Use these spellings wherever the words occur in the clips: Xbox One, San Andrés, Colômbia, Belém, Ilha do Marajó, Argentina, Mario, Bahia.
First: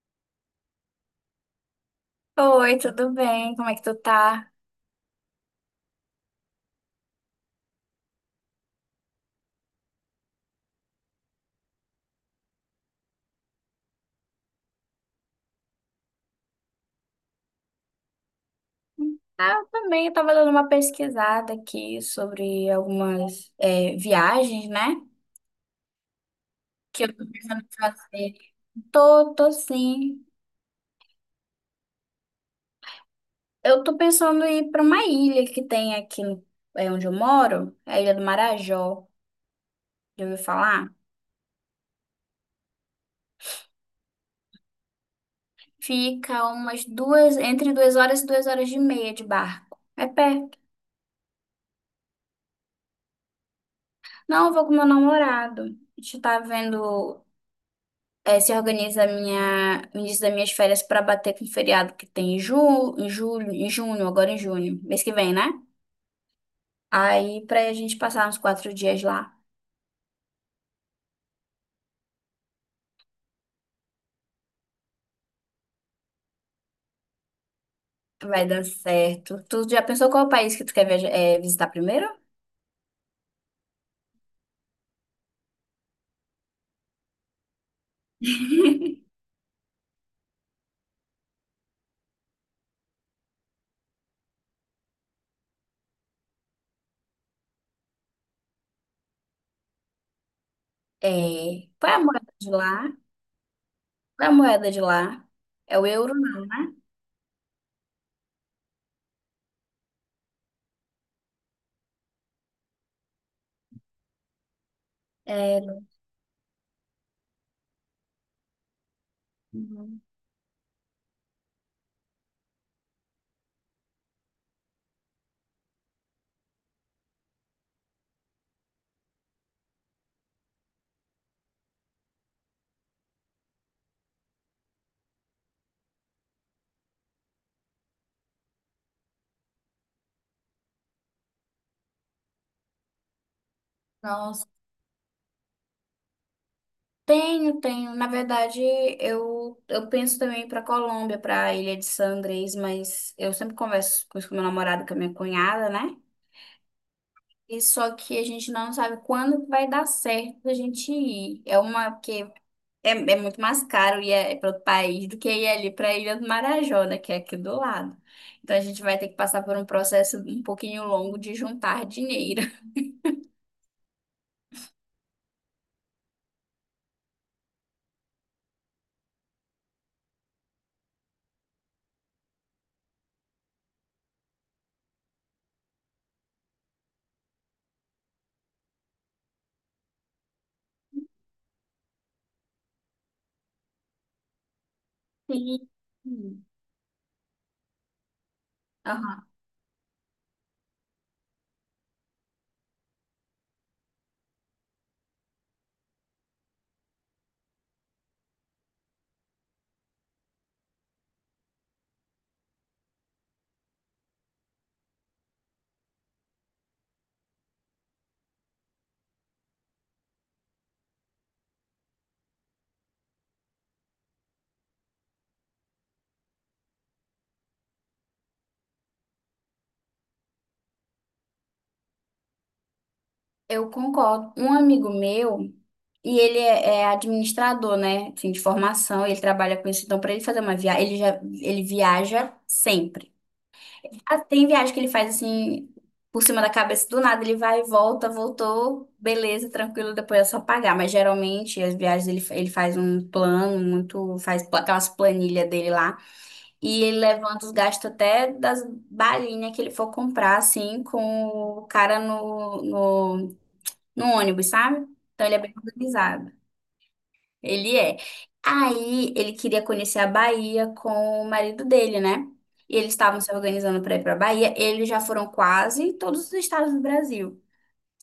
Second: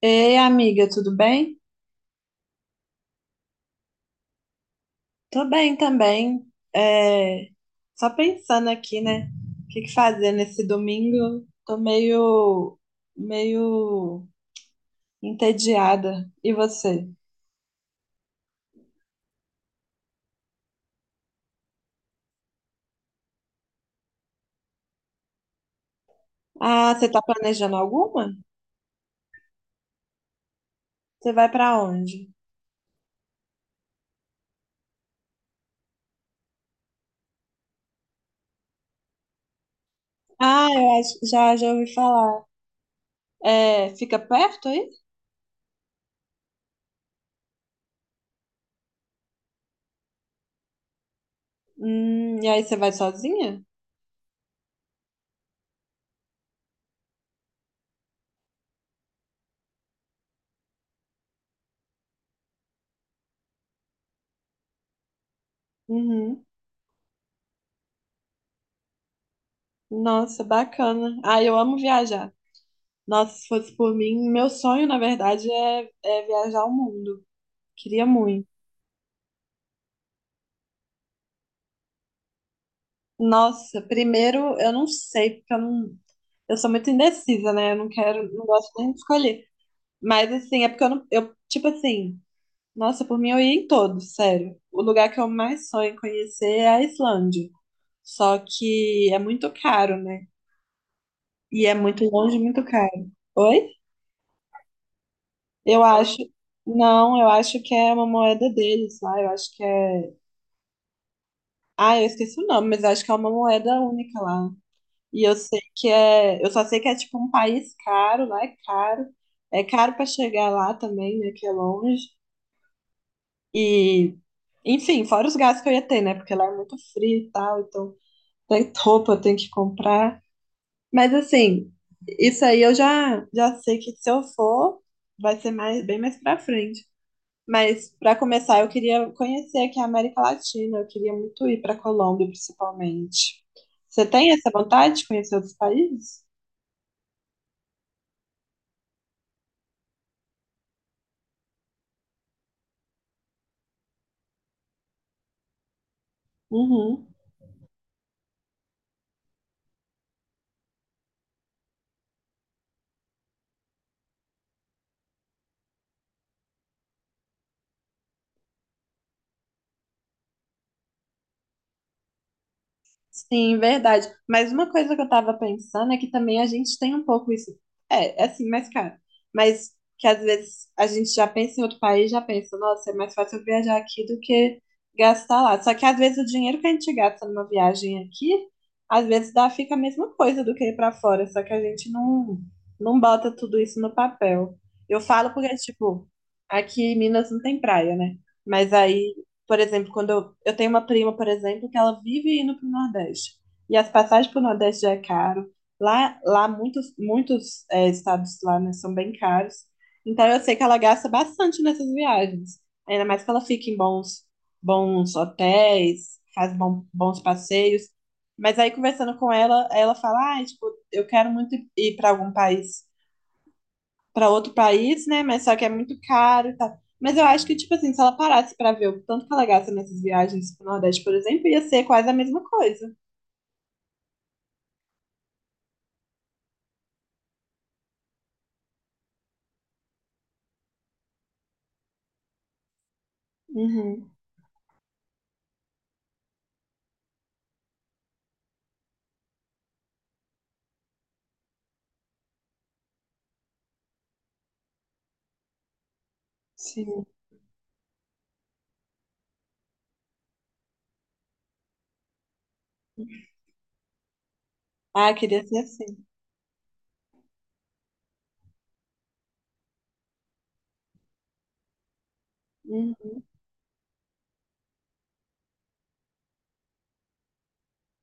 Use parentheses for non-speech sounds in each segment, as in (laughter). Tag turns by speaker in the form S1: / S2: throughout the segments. S1: Ei, amiga, tudo bem?
S2: Oi, tudo bem? Como é que tu tá?
S1: Tô bem também. É, só pensando aqui, né? O que que fazer nesse domingo? Tô meio entediada. E você?
S2: Ah, eu também, eu tava dando uma pesquisada aqui sobre algumas viagens, né?
S1: Ah,
S2: Que
S1: você
S2: eu
S1: tá
S2: tô pensando em
S1: planejando alguma?
S2: fazer. Tô, tô sim.
S1: Você vai pra onde?
S2: Eu tô pensando em ir pra uma ilha que tem aqui onde eu moro, é a Ilha do Marajó. Já ouviu
S1: Ah,
S2: falar?
S1: eu acho, já ouvi falar. É, fica perto aí?
S2: Fica entre 2 horas e 2 horas e meia de barco. É perto.
S1: E aí você vai sozinha?
S2: Não, eu vou com meu namorado. A gente tá vendo. Se organiza o início das minhas férias para bater com o feriado que tem em julho, em junho, agora em junho, mês que vem, né?
S1: Uhum.
S2: Aí pra a gente passar uns 4 dias lá,
S1: Nossa, bacana. Ah, eu amo viajar. Nossa, se fosse por mim, meu sonho, na verdade, é viajar o mundo. Queria
S2: vai
S1: muito.
S2: dar certo. Tu já pensou qual é o país que tu quer visitar primeiro?
S1: Nossa, primeiro, eu não sei, porque eu não. Eu sou muito indecisa, né? Eu não quero, não gosto nem de
S2: (laughs)
S1: escolher. Mas, assim, é porque eu não. Eu, tipo assim, nossa, por mim eu ia em todos, sério. O lugar que eu mais sonho em conhecer é a Islândia. Só que é muito caro, né? E
S2: É,
S1: é
S2: qual é a
S1: muito
S2: moeda
S1: longe, e
S2: de
S1: muito
S2: lá?
S1: caro. Oi?
S2: Qual é a moeda de lá? É
S1: Eu
S2: o euro?
S1: acho. Não, eu acho que é uma moeda deles lá. Eu acho que é. Ah, eu esqueci o nome, mas eu acho que é uma moeda única lá. E eu sei
S2: É, não.
S1: que é, eu só sei que é tipo um país caro, lá é caro pra chegar lá também, né, que é longe. E, enfim, fora os gastos que eu ia ter, né, porque lá é muito frio e tal, então tem roupa eu tenho que comprar. Mas assim, isso aí eu já sei que se eu for, vai ser mais bem mais pra frente. Mas pra começar, eu queria conhecer aqui a América Latina, eu queria muito ir pra Colômbia, principalmente. Você tem
S2: Nossa.
S1: essa vontade de conhecer outros países?
S2: Tenho, tenho. Na verdade, eu penso também para Colômbia, para Ilha de San Andrés, mas eu sempre converso com isso com meu namorado, com a minha cunhada, né?
S1: Uhum.
S2: E só que a gente não sabe quando que vai dar certo a gente ir. É uma Porque é muito mais caro ir para outro país do que ir ali para a Ilha do Marajó, né, que é aqui do lado. Então a gente vai ter que passar por um processo um pouquinho longo de juntar dinheiro.
S1: Sim, verdade. Mas uma coisa que eu tava pensando é que também a gente tem um pouco isso. É, é assim, mais caro. Mas que às vezes a gente já pensa em outro país, já pensa, nossa, é mais fácil eu viajar aqui do que gastar lá. Só que às vezes o dinheiro que a gente gasta numa viagem aqui, às vezes dá, fica a mesma coisa do que ir pra fora, só que a gente não, não bota tudo isso no papel. Eu falo porque,
S2: (laughs)
S1: tipo,
S2: Sim.
S1: aqui em Minas não tem praia, né? Mas aí
S2: Aham.
S1: por exemplo, quando eu tenho uma prima, por exemplo, que ela vive indo para o Nordeste. E as passagens para o Nordeste já é caro. Lá, lá muitos é, estados lá, né, são bem caros. Então eu sei que ela gasta bastante nessas viagens. Ainda mais que ela fica em bons, bons hotéis, faz bom, bons passeios. Mas aí, conversando com ela, ela fala, ah, tipo, eu quero muito ir para algum país para outro país, né? Mas só que é muito caro e tal. Mas eu acho que, tipo assim, se ela parasse para ver o tanto que ela gasta nessas viagens pro Nordeste, por exemplo, ia ser quase a mesma coisa.
S2: Eu concordo. Um amigo meu, e ele é administrador, né? Assim, de formação, ele trabalha com isso. Então, para ele fazer uma viagem, ele viaja sempre.
S1: Uhum,
S2: Ah, tem viagem que ele faz assim, por cima da cabeça do nada, ele vai, volta, voltou, beleza, tranquilo, depois é só pagar. Mas geralmente as viagens ele faz um plano, aquelas planilhas dele lá. E ele
S1: sim.
S2: levanta os gastos até das balinhas que ele for comprar, assim, com o cara no, no ônibus, sabe?
S1: Ah,
S2: Então ele é
S1: queria
S2: bem
S1: ser assim.
S2: organizado. Ele é. Aí ele queria conhecer a Bahia com o marido dele, né? E eles
S1: Uhum,
S2: estavam se organizando para ir para a Bahia. Eles já foram quase em todos os estados do Brasil.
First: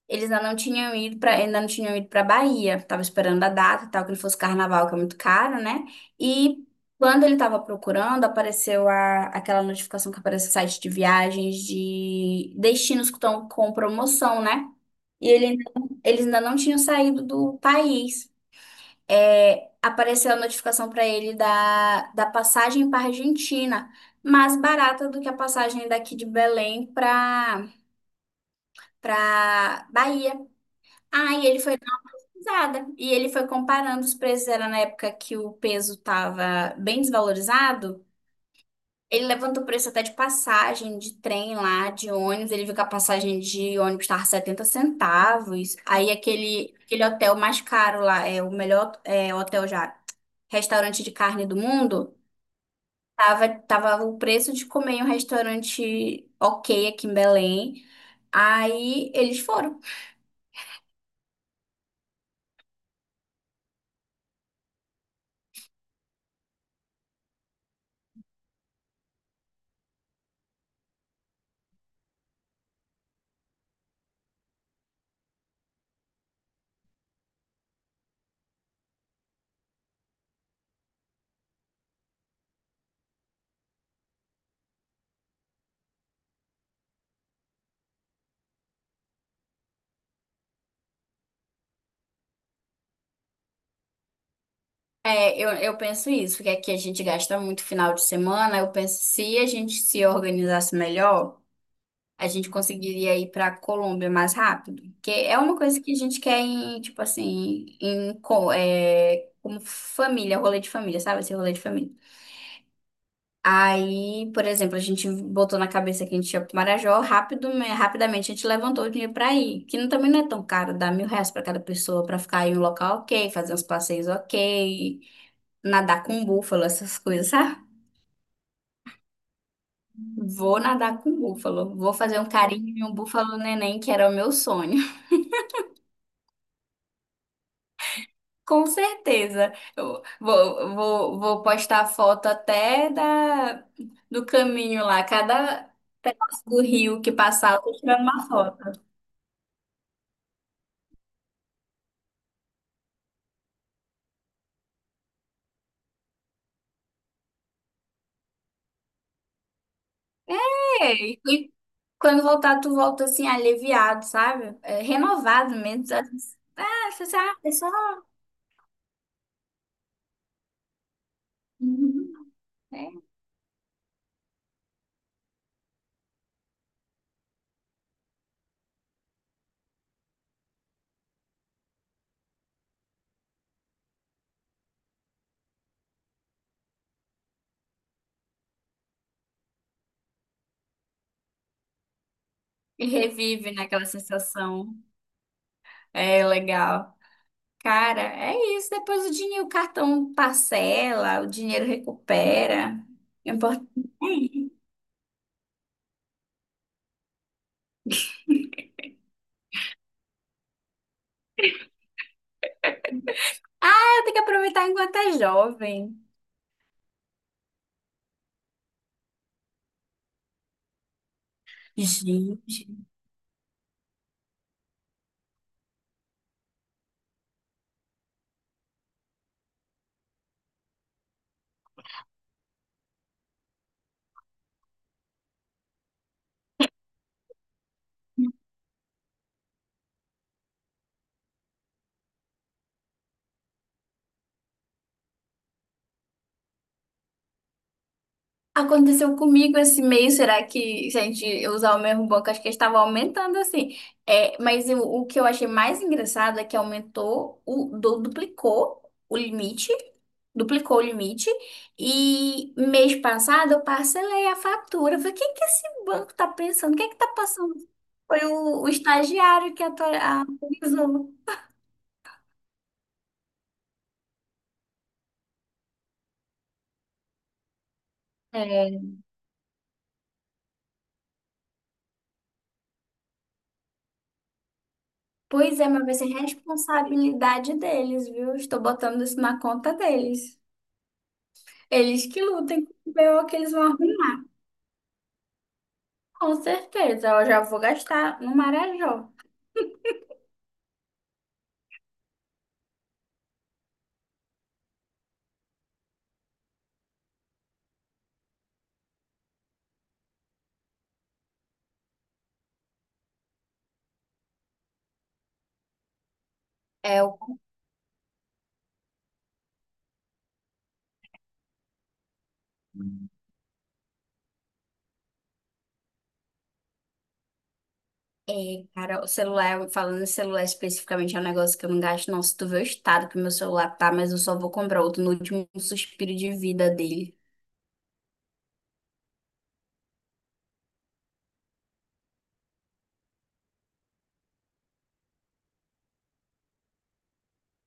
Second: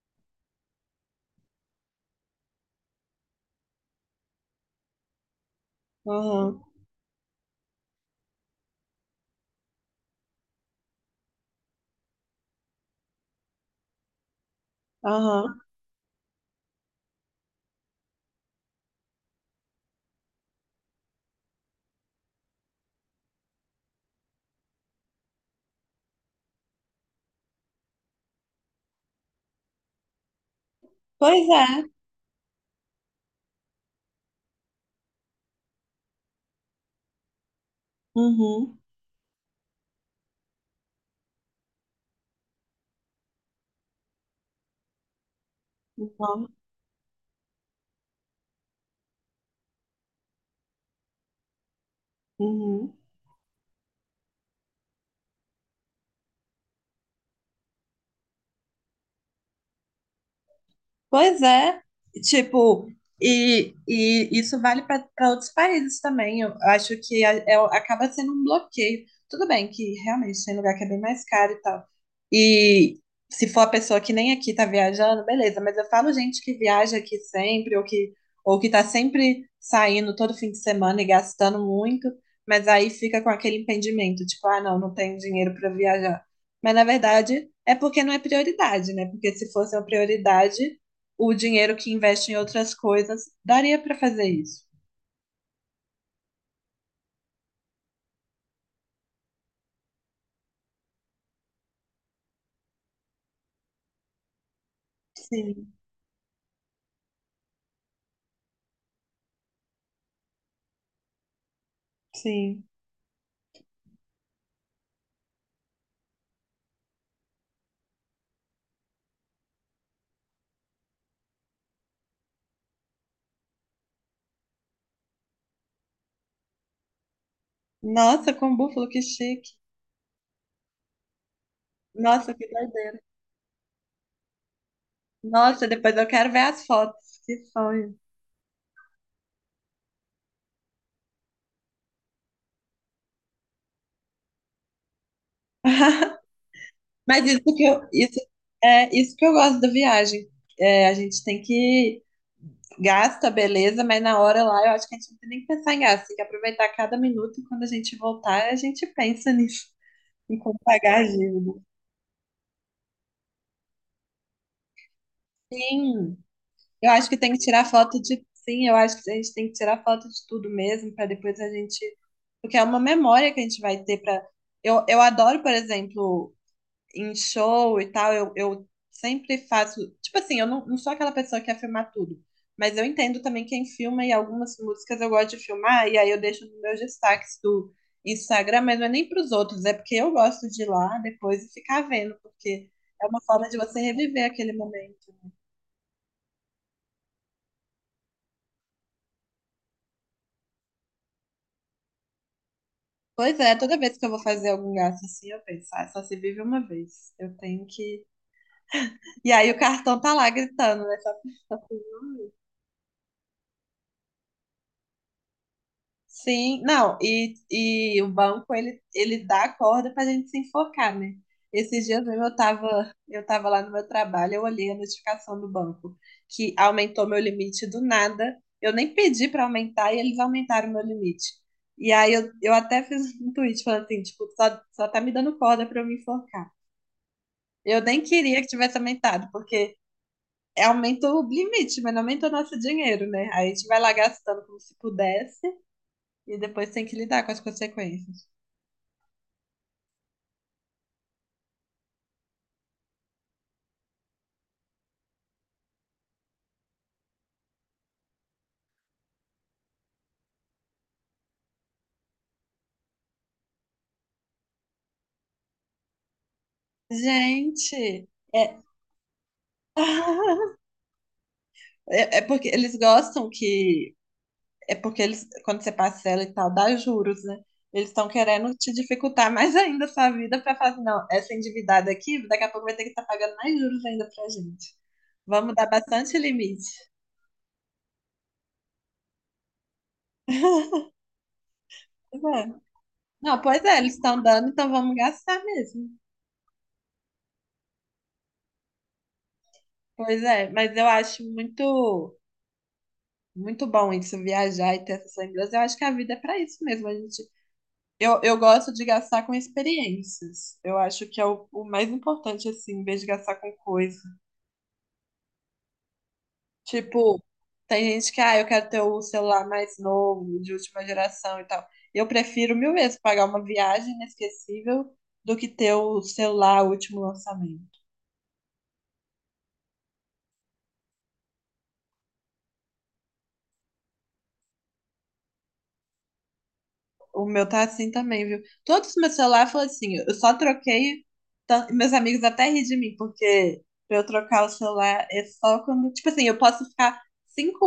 S2: Eles ainda não tinham ido para, ainda não tinham ido para Bahia. Tava esperando a data, e tal, que ele fosse carnaval, que é muito caro, né?
S1: aham,
S2: E quando ele tava procurando, apareceu aquela notificação que aparece no site de viagens de destinos que estão com promoção, né? E ele,
S1: aham.
S2: ainda- Eles ainda não tinham saído do país. É, apareceu a notificação para ele da, passagem para Argentina, mais barata do que a passagem daqui de Belém para Bahia.
S1: Pois
S2: Aí ele
S1: é.
S2: foi nada. E ele foi comparando os preços, era na época que o peso estava bem desvalorizado.
S1: Uhum,
S2: Ele levantou o preço até de passagem, de trem lá, de ônibus. Ele viu que a passagem de ônibus estava 70 centavos. Aí
S1: uhum,
S2: aquele, aquele hotel mais caro lá, é o melhor hotel, já restaurante de carne do mundo,
S1: uhum.
S2: tava o preço de comer em um restaurante ok aqui em Belém. Aí eles foram.
S1: Pois é, tipo, e, isso vale para outros países também. Eu acho que a- é- acaba sendo um bloqueio. Tudo bem que realmente tem lugar que é bem mais caro e tal. E se for a pessoa que nem aqui tá viajando, beleza, mas eu falo gente que viaja aqui sempre, ou que tá sempre saindo todo fim de semana e gastando muito, mas aí fica com aquele impedimento, tipo, ah, não, não tenho dinheiro para viajar. Mas na verdade é porque não é prioridade, né? Porque se fosse uma prioridade o dinheiro que investe em outras coisas, daria para fazer isso.
S2: É, eu penso isso, porque aqui a gente gasta muito final de semana. Eu penso, se a gente se organizasse melhor, a gente conseguiria ir para Colômbia mais rápido. Porque é uma
S1: Sim,
S2: coisa que a gente quer em, tipo assim, em, como família, rolê de família, sabe? Esse rolê de família.
S1: sim.
S2: Aí, por exemplo, a gente botou na cabeça que a gente ia para Marajó, rápido, né, rapidamente a gente levantou o dinheiro para ir, que não- também não é tão caro, dá mil reais para cada pessoa para ficar em um local ok, fazer uns passeios ok, nadar com um búfalo, essas coisas, sabe?
S1: Nossa, com búfalo, que chique.
S2: Vou nadar com um búfalo. Vou fazer um
S1: Nossa, que
S2: carinho em um
S1: doideira.
S2: búfalo neném, que era o meu sonho. (laughs)
S1: Nossa, depois eu quero ver as fotos. Que sonho.
S2: Com certeza. Eu vou postar foto até do caminho lá. Cada
S1: (laughs)
S2: pedaço do rio que
S1: Mas isso
S2: passar, eu
S1: que
S2: tô
S1: eu,
S2: tirando
S1: isso,
S2: uma foto.
S1: é isso que eu gosto da viagem. É, a gente tem que gasta, beleza, mas na hora lá eu acho que a gente não tem nem que pensar em gasto, tem que aproveitar cada minuto e quando a gente voltar, a gente pensa nisso, (laughs) em como pagar a
S2: Ei,
S1: dívida.
S2: E quando voltar, tu volta assim, aliviado, sabe? É, renovado mesmo. Sabe?
S1: Sim, Eu
S2: Ah, você
S1: acho que tem que
S2: sabe,
S1: tirar
S2: pessoal.
S1: foto de. Sim, eu acho que a gente tem que tirar foto de tudo mesmo, para depois a gente.
S2: Uhum.
S1: Porque é uma
S2: É.
S1: memória que a gente vai ter para. Eu adoro, por exemplo, em show e tal, eu sempre faço. Tipo assim, eu não, não sou aquela pessoa que quer filmar tudo. Mas eu entendo também quem filma e algumas músicas eu gosto de filmar, e aí eu deixo nos meus destaques do Instagram, mas não é nem para os outros, é porque eu gosto de ir lá depois e ficar vendo, porque
S2: E
S1: é uma forma
S2: revive
S1: de você
S2: naquela
S1: reviver aquele
S2: sensação.
S1: momento.
S2: É legal. Cara, é isso. Depois o dinheiro, o cartão parcela, o dinheiro recupera. É
S1: Pois é, toda vez que eu vou fazer
S2: importante.
S1: algum gasto assim, eu penso, ah, só se vive uma vez. Eu tenho que. E aí o cartão tá lá gritando, né?
S2: É, tem que aproveitar enquanto é jovem.
S1: Sim, não, e, o banco, ele dá a corda pra gente se enforcar, né? Esses dias mesmo
S2: Gente.
S1: eu tava lá no meu trabalho, eu olhei a notificação do banco, que aumentou meu limite do nada. Eu nem pedi pra aumentar e eles aumentaram meu limite. E aí eu até fiz um tweet falando assim, tipo, só tá me dando corda pra eu me enforcar. Eu nem queria que tivesse aumentado, porque é, aumenta o limite, mas não aumenta o nosso dinheiro, né? Aí a gente vai lá gastando como se pudesse e depois tem que lidar com as consequências.
S2: Aconteceu comigo esse mês, será que se a gente usar o mesmo banco, acho que estava aumentando assim. É, mas o que eu achei mais engraçado é que aumentou, o limite, duplicou o limite, e mês passado eu parcelei a fatura. Eu falei, o que que esse banco tá pensando? O que que tá passando?
S1: Gente,
S2: Foi
S1: é,
S2: o estagiário que atu-
S1: (laughs)
S2: atualizou.
S1: é, é porque eles gostam que. É porque eles, quando você parcela e tal, dá juros, né? Eles estão querendo te
S2: É.
S1: dificultar mais ainda a sua vida para falar assim, não, essa endividada aqui, daqui a pouco vai ter que estar pagando mais juros ainda pra gente. Vamos
S2: Pois
S1: dar
S2: é, mas vai ser
S1: bastante limite.
S2: responsabilidade deles, viu? Estou botando isso na conta deles. Eles que
S1: Pois é.
S2: lutem com o BO que
S1: Não,
S2: eles
S1: pois
S2: vão
S1: é, eles estão
S2: arrumar.
S1: dando, então vamos gastar mesmo.
S2: Com certeza, eu já vou gastar no Marajó.
S1: Pois é, mas eu acho muito bom isso, viajar e ter essas lembranças. Eu acho que a vida é para isso mesmo. A gente, eu gosto de gastar com experiências. Eu acho que é o mais importante, assim, em vez de gastar com coisa.
S2: É,
S1: Tipo,
S2: o-
S1: tem gente que, ah, eu quero ter o celular mais novo, de última geração e tal. Eu prefiro mil vezes pagar uma viagem inesquecível do que ter o celular último lançamento.
S2: cara, o celular, falando em celular especificamente, é um negócio que eu não gasto, não. Se tu vê o estado que meu celular tá, mas eu só vou comprar outro no último suspiro de vida dele.
S1: O meu tá assim também, viu? Todos os meus celulares foram assim. Eu só troquei. Meus amigos até ri de mim, porque pra eu trocar o celular é só quando. Tipo assim, eu posso ficar cinco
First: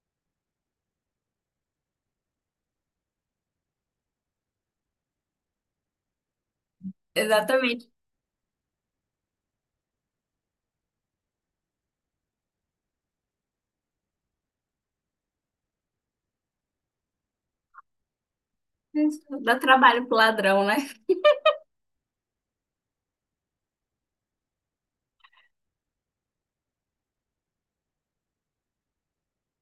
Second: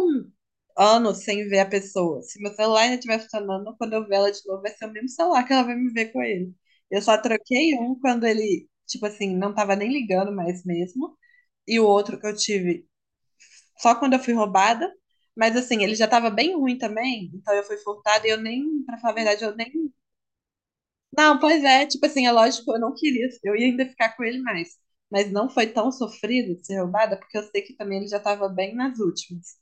S1: anos sem ver a pessoa. Se meu celular ainda estiver funcionando, quando eu ver ela de novo, vai ser o mesmo celular que ela vai me ver com ele. Eu só troquei
S2: Exatamente.
S1: um quando ele, tipo assim, não tava nem ligando mais mesmo. E o outro que eu tive só quando eu fui roubada. Mas assim, ele já tava bem ruim também, então eu fui furtada e eu nem, pra falar a verdade, eu
S2: Dá
S1: nem
S2: trabalho pro ladrão, né?
S1: não, pois é, tipo assim, é lógico, eu não queria, eu ia ainda ficar com ele mais, mas não foi tão sofrido de ser roubada, porque eu sei que também ele já estava bem nas últimas.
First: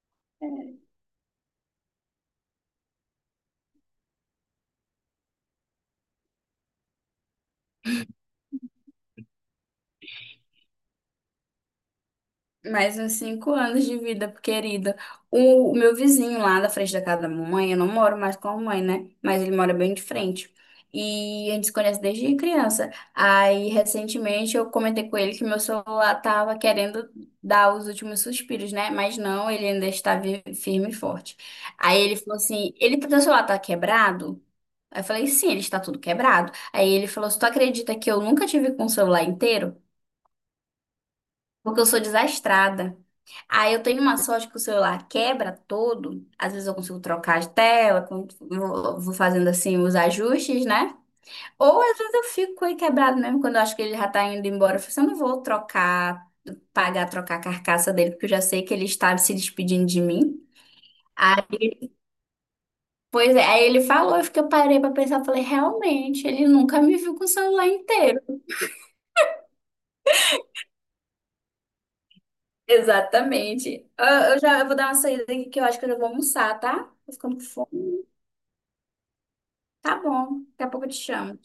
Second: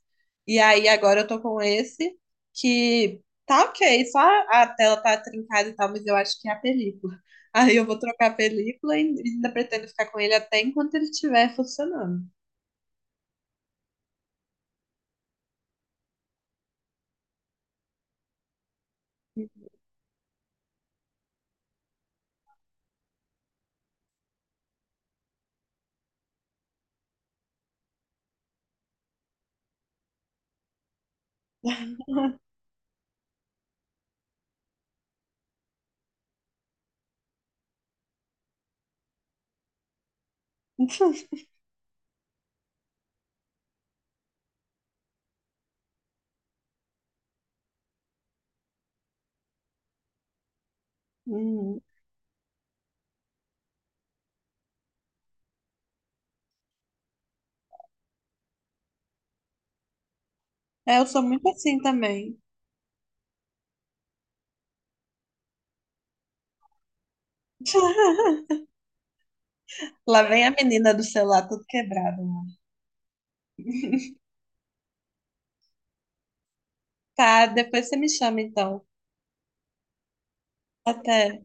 S1: E aí agora eu tô com esse que tá ok, só a tela tá trincada e tal, mas eu acho que é a película. (laughs) Aí eu vou trocar a película e ainda pretendo ficar com ele até enquanto ele estiver funcionando.
S2: Mais uns 5 anos de vida, querida. O meu vizinho lá da frente da casa da mamãe, eu não moro mais com a mamãe, né? Mas ele mora bem de frente. E a gente se conhece desde criança. Aí, recentemente, eu comentei com ele que meu celular tava querendo dar os últimos suspiros, né? Mas não, ele ainda está firme e forte. Aí ele falou assim: ele, teu celular tá quebrado? Aí eu falei: sim, ele está tudo quebrado. Aí ele falou: se tu acredita que eu nunca tive com o celular inteiro?
S1: (laughs)
S2: Porque eu sou desastrada. Aí eu tenho uma sorte que o celular quebra todo. Às vezes eu consigo trocar de tela, vou fazendo assim os ajustes, né?
S1: Hum.
S2: Ou às vezes eu fico com ele quebrado mesmo quando eu acho que ele já tá indo embora. Eu falo assim, eu não vou trocar, pagar, trocar a carcaça dele, porque eu já sei que ele está se despedindo de mim.
S1: É, eu sou muito
S2: Aí,
S1: assim também.
S2: pois é, aí ele falou, eu fiquei, eu parei pra pensar, falei, realmente, ele nunca me viu com o celular inteiro.
S1: (laughs) Lá vem a menina do celular tudo quebrado. Mano.
S2: Exatamente. Eu vou dar uma saída aqui que eu acho que eu já vou almoçar, tá? Tô ficando com
S1: Tá, depois você
S2: fome.
S1: me chama então.
S2: Tá bom, daqui a pouco eu te
S1: Até.
S2: chamo.